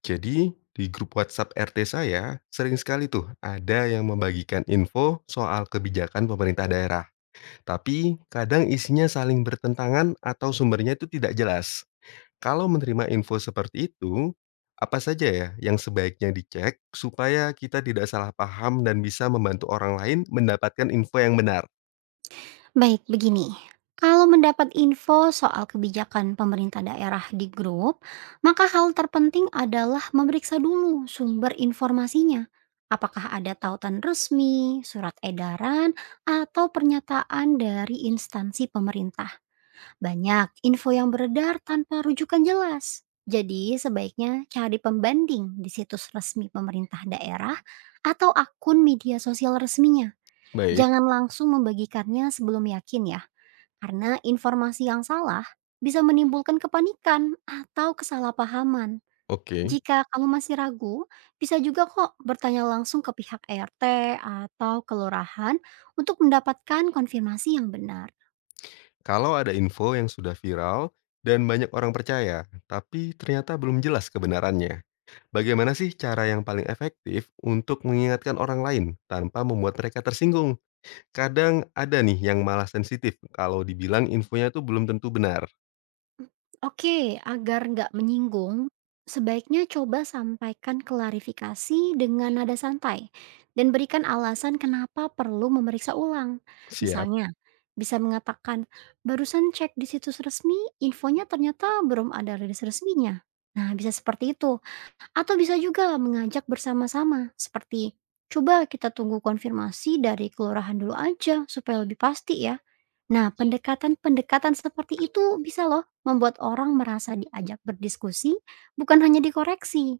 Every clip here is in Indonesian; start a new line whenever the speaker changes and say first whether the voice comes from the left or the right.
left: Jadi, di grup WhatsApp RT saya, sering sekali tuh ada yang membagikan info soal kebijakan pemerintah daerah. Tapi, kadang isinya saling bertentangan atau sumbernya itu tidak jelas. Kalau menerima info seperti itu, apa saja ya yang sebaiknya dicek supaya kita tidak salah paham dan bisa membantu orang lain mendapatkan info yang benar?
right: Baik, begini. Kalau mendapat info soal kebijakan pemerintah daerah di grup, maka hal terpenting adalah memeriksa dulu sumber informasinya. Apakah ada tautan resmi, surat edaran, atau pernyataan dari instansi pemerintah? Banyak info yang beredar tanpa rujukan jelas. Jadi sebaiknya cari pembanding di situs resmi pemerintah daerah atau akun media sosial resminya.
left: Baik,
right: Jangan langsung membagikannya sebelum yakin ya karena informasi yang salah bisa menimbulkan kepanikan atau kesalahpahaman.
left: oke.
right: Jika kamu masih ragu, bisa juga kok bertanya langsung ke pihak RT atau kelurahan untuk mendapatkan konfirmasi yang benar.
left: Kalau ada info yang sudah viral dan banyak orang percaya, tapi ternyata belum jelas kebenarannya. Bagaimana sih cara yang paling efektif untuk mengingatkan orang lain tanpa membuat mereka tersinggung? Kadang ada nih yang malah sensitif kalau dibilang infonya tuh belum tentu benar.
right: Oke, agar nggak menyinggung, sebaiknya coba sampaikan klarifikasi dengan nada santai dan berikan alasan kenapa perlu memeriksa ulang.
left: Siap,
right: Misalnya, bisa mengatakan, barusan cek di situs resmi, infonya ternyata belum ada rilis resminya. Nah, bisa seperti itu. Atau bisa juga mengajak bersama-sama, seperti, coba kita tunggu konfirmasi dari kelurahan dulu aja supaya lebih pasti ya. Nah, pendekatan-pendekatan seperti itu bisa loh membuat orang merasa diajak berdiskusi, bukan hanya dikoreksi.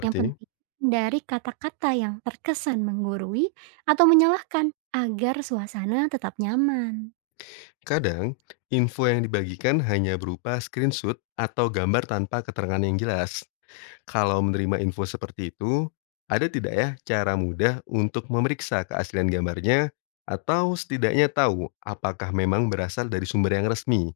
right: Yang penting dari kata-kata yang terkesan menggurui atau menyalahkan agar suasana tetap nyaman.
left: Kadang info yang dibagikan hanya berupa screenshot atau gambar tanpa keterangan yang jelas. Kalau menerima info seperti itu, ada tidak ya cara mudah untuk memeriksa keaslian gambarnya atau setidaknya tahu apakah memang berasal dari sumber yang resmi?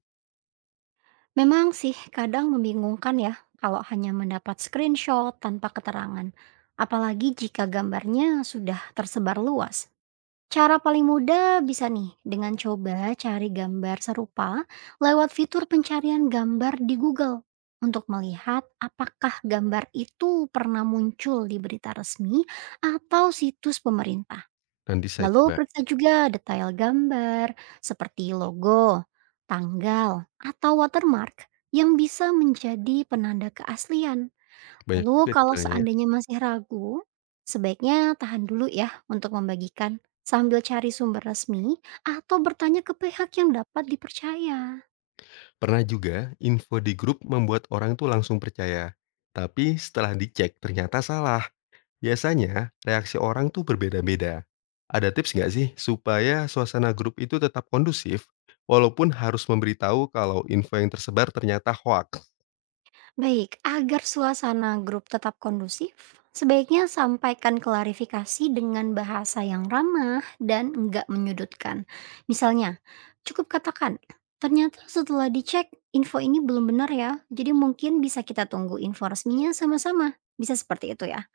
right: Memang sih kadang membingungkan ya kalau hanya mendapat screenshot tanpa keterangan, apalagi jika gambarnya sudah tersebar luas. Cara paling mudah bisa nih dengan coba cari gambar serupa lewat fitur pencarian gambar di Google untuk melihat apakah gambar itu pernah muncul di berita resmi atau situs pemerintah.
left: Nanti saya
right: Lalu
left: coba.
right: periksa juga detail gambar seperti logo, tanggal, atau watermark yang bisa menjadi penanda keaslian.
left: Banyak
right: Lalu
left: juga
right: kalau
left: detailnya ya.
right: seandainya masih ragu, sebaiknya tahan dulu ya untuk membagikan sambil cari sumber resmi atau bertanya ke pihak yang dapat dipercaya.
left: Pernah juga info di grup membuat orang tuh langsung percaya. Tapi setelah dicek ternyata salah. Biasanya reaksi orang tuh berbeda-beda. Ada tips nggak sih supaya suasana grup itu tetap kondusif walaupun harus memberitahu kalau info yang tersebar ternyata hoax?
right: Baik, agar suasana grup tetap kondusif, sebaiknya sampaikan klarifikasi dengan bahasa yang ramah dan enggak menyudutkan. Misalnya, cukup katakan, ternyata setelah dicek, info ini belum benar ya, jadi mungkin bisa kita tunggu info resminya sama-sama. Bisa seperti itu ya.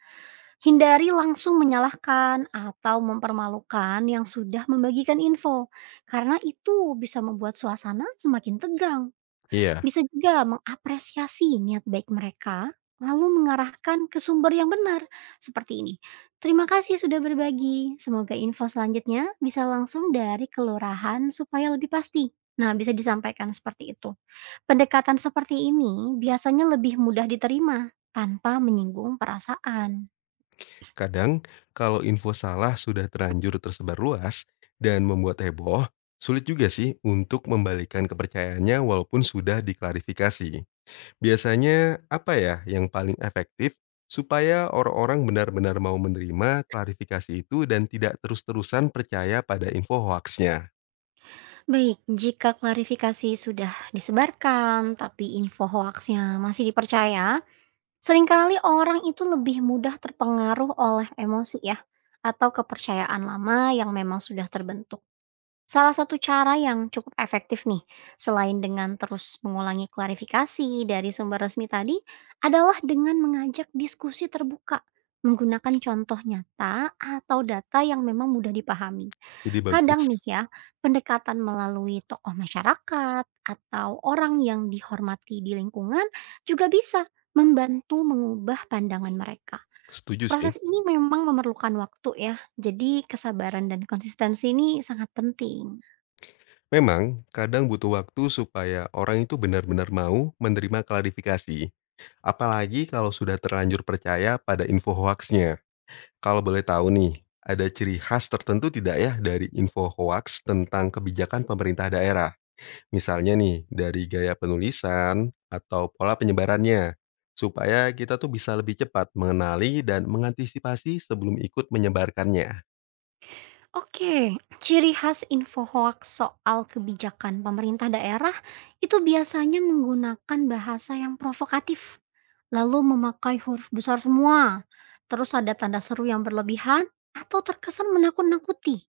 right: Hindari langsung menyalahkan atau mempermalukan yang sudah membagikan info, karena itu bisa membuat suasana semakin tegang.
left: Iya.
right: Bisa juga mengapresiasi niat baik mereka, lalu mengarahkan ke sumber yang benar. Seperti ini, terima kasih sudah berbagi. Semoga info selanjutnya bisa langsung dari kelurahan supaya lebih pasti. Nah, bisa disampaikan seperti itu. Pendekatan seperti ini biasanya lebih mudah diterima tanpa menyinggung perasaan.
left: Kadang kalau info salah sudah terlanjur tersebar luas dan membuat heboh, sulit juga sih untuk membalikan kepercayaannya walaupun sudah diklarifikasi. Biasanya apa ya yang paling efektif supaya orang-orang benar-benar mau menerima klarifikasi itu dan tidak terus-terusan percaya pada info hoaxnya?
right: Baik, jika klarifikasi sudah disebarkan, tapi info hoaxnya masih dipercaya, seringkali orang itu lebih mudah terpengaruh oleh emosi ya, atau kepercayaan lama yang memang sudah terbentuk. Salah satu cara yang cukup efektif nih, selain dengan terus mengulangi klarifikasi dari sumber resmi tadi, adalah dengan mengajak diskusi terbuka, menggunakan contoh nyata atau data yang memang mudah dipahami.
left: Ide
right: Kadang
left: bagus,
right: nih ya, pendekatan melalui tokoh masyarakat atau orang yang dihormati di lingkungan juga bisa membantu mengubah pandangan mereka.
left: setuju sih.
right: Proses ini memang memerlukan waktu ya, jadi kesabaran dan konsistensi ini sangat penting.
left: Memang kadang butuh waktu supaya orang itu benar-benar mau menerima klarifikasi, apalagi kalau sudah terlanjur percaya pada info hoaxnya. Kalau boleh tahu nih, ada ciri khas tertentu tidak ya dari info hoax tentang kebijakan pemerintah daerah? Misalnya nih, dari gaya penulisan atau pola penyebarannya, supaya kita tuh bisa lebih cepat mengenali dan mengantisipasi sebelum ikut menyebarkannya.
right: Oke, ciri khas info hoaks soal kebijakan pemerintah daerah itu biasanya menggunakan bahasa yang provokatif, lalu memakai huruf besar semua, terus ada tanda seru yang berlebihan, atau terkesan menakut-nakuti.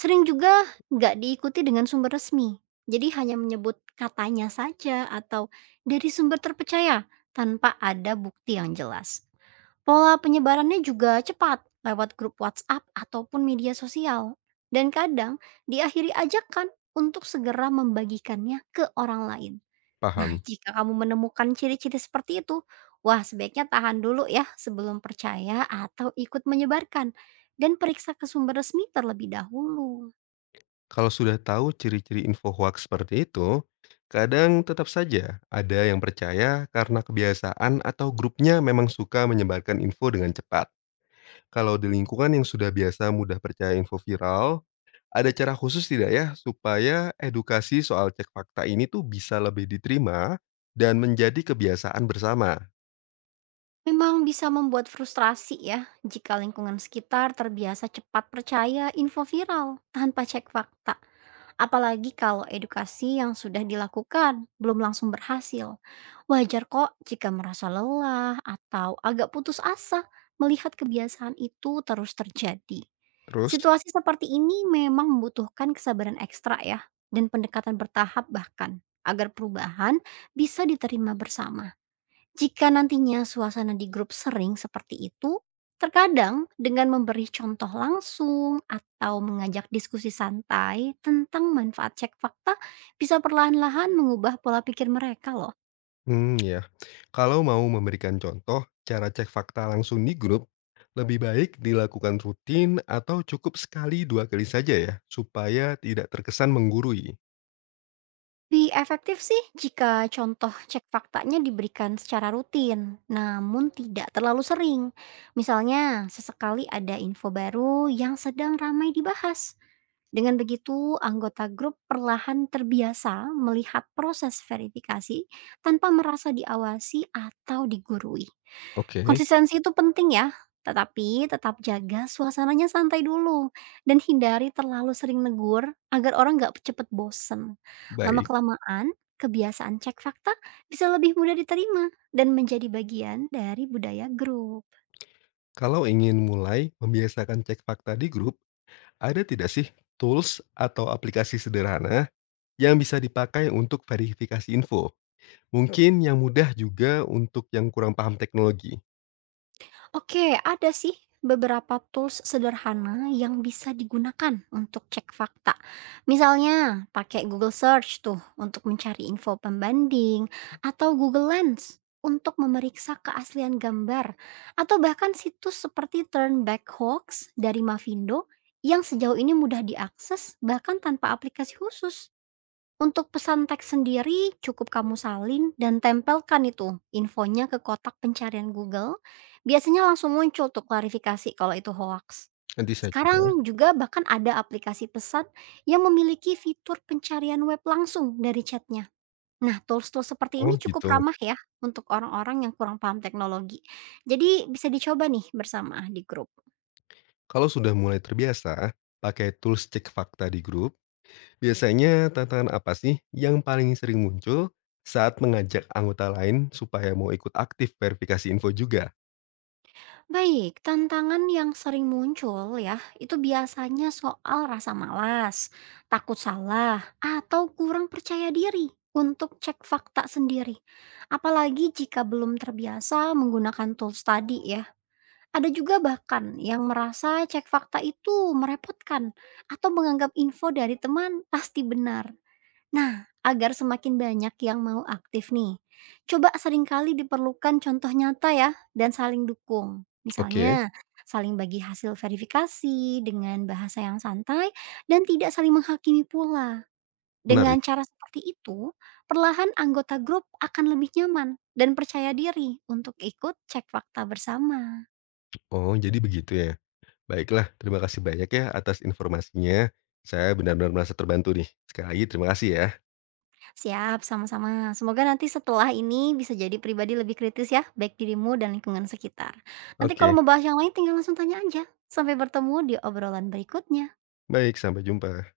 right: Sering juga nggak diikuti dengan sumber resmi, jadi hanya menyebut katanya saja atau dari sumber terpercaya tanpa ada bukti yang jelas. Pola penyebarannya juga cepat lewat grup WhatsApp ataupun media sosial. Dan kadang diakhiri ajakan untuk segera membagikannya ke orang lain. Nah,
left: Paham?
right: jika kamu menemukan ciri-ciri seperti itu, wah sebaiknya tahan dulu ya sebelum percaya atau ikut menyebarkan. Dan periksa ke sumber resmi terlebih dahulu.
left: Kalau sudah tahu ciri-ciri info hoax seperti itu, kadang tetap saja ada yang percaya karena kebiasaan atau grupnya memang suka menyebarkan info dengan cepat. Kalau di lingkungan yang sudah biasa mudah percaya info viral, ada cara khusus tidak ya supaya edukasi soal cek fakta ini tuh bisa lebih diterima dan menjadi kebiasaan bersama?
right: Memang bisa membuat frustrasi ya jika lingkungan sekitar terbiasa cepat percaya info viral tanpa cek fakta. Apalagi kalau edukasi yang sudah dilakukan belum langsung berhasil. Wajar kok jika merasa lelah atau agak putus asa melihat kebiasaan itu terus terjadi.
left: Terus,
right: Situasi seperti ini memang membutuhkan kesabaran ekstra ya, dan pendekatan bertahap bahkan, agar perubahan bisa diterima bersama. Jika nantinya suasana di grup sering seperti itu, terkadang dengan memberi contoh langsung atau mengajak diskusi santai tentang manfaat cek fakta bisa perlahan-lahan mengubah pola pikir mereka loh.
left: ya, kalau mau memberikan contoh cara cek fakta langsung di grup, lebih baik dilakukan rutin atau cukup sekali 2 kali saja ya, supaya tidak terkesan menggurui?
right: Lebih efektif sih jika contoh cek faktanya diberikan secara rutin, namun tidak terlalu sering. Misalnya, sesekali ada info baru yang sedang ramai dibahas. Dengan begitu, anggota grup perlahan terbiasa melihat proses verifikasi tanpa merasa diawasi atau digurui.
left: Oke.
right: Konsistensi itu penting ya, tetapi tetap jaga suasananya santai dulu dan hindari terlalu sering negur agar orang nggak cepet bosen.
left: Baik,
right: Lama-kelamaan, kebiasaan cek fakta bisa lebih mudah diterima dan menjadi bagian dari budaya grup.
left: kalau ingin mulai membiasakan cek fakta di grup, ada tidak sih tools atau aplikasi sederhana yang bisa dipakai untuk verifikasi info? Mungkin yang mudah juga untuk yang kurang paham teknologi.
right: Oke, ada sih beberapa tools sederhana yang bisa digunakan untuk cek fakta. Misalnya, pakai Google Search tuh untuk mencari info pembanding atau Google Lens untuk memeriksa keaslian gambar atau bahkan situs seperti Turn Back Hoax dari Mavindo yang sejauh ini mudah diakses bahkan tanpa aplikasi khusus. Untuk pesan teks sendiri, cukup kamu salin dan tempelkan itu infonya ke kotak pencarian Google. Biasanya langsung muncul tuh klarifikasi kalau itu hoax.
left: Nanti saya coba.
right: Sekarang juga bahkan ada aplikasi pesan yang memiliki fitur pencarian web langsung dari chatnya. Nah, tools-tools seperti
left: Oh
right: ini cukup
left: gitu.
right: ramah ya untuk orang-orang yang kurang paham teknologi. Jadi bisa dicoba nih bersama di grup.
left: Kalau sudah mulai terbiasa pakai tools cek fakta di grup, biasanya tantangan apa sih yang paling sering muncul saat mengajak anggota lain supaya mau ikut aktif verifikasi info juga?
right: Baik, tantangan yang sering muncul ya, itu biasanya soal rasa malas, takut salah, atau kurang percaya diri untuk cek fakta sendiri. Apalagi jika belum terbiasa menggunakan tools tadi ya. Ada juga bahkan yang merasa cek fakta itu merepotkan atau menganggap info dari teman pasti benar. Nah, agar semakin banyak yang mau aktif nih, coba seringkali diperlukan contoh nyata ya dan saling dukung.
left: Oke,
right: Misalnya, saling bagi hasil verifikasi dengan bahasa yang santai dan tidak saling menghakimi pula. Dengan
left: menarik.
right: cara seperti itu, perlahan anggota grup akan lebih nyaman dan percaya diri untuk ikut cek fakta bersama.
left: Oh, jadi begitu ya. Baiklah, terima kasih banyak ya atas informasinya. Saya benar-benar merasa terbantu nih. Sekali lagi terima kasih ya.
right: Siap, sama-sama. Semoga nanti setelah ini bisa jadi pribadi lebih kritis ya, baik dirimu dan lingkungan sekitar. Nanti kalau
left: Oke,
right: mau bahas yang lain tinggal langsung tanya aja. Sampai bertemu di obrolan berikutnya.
left: baik sampai jumpa.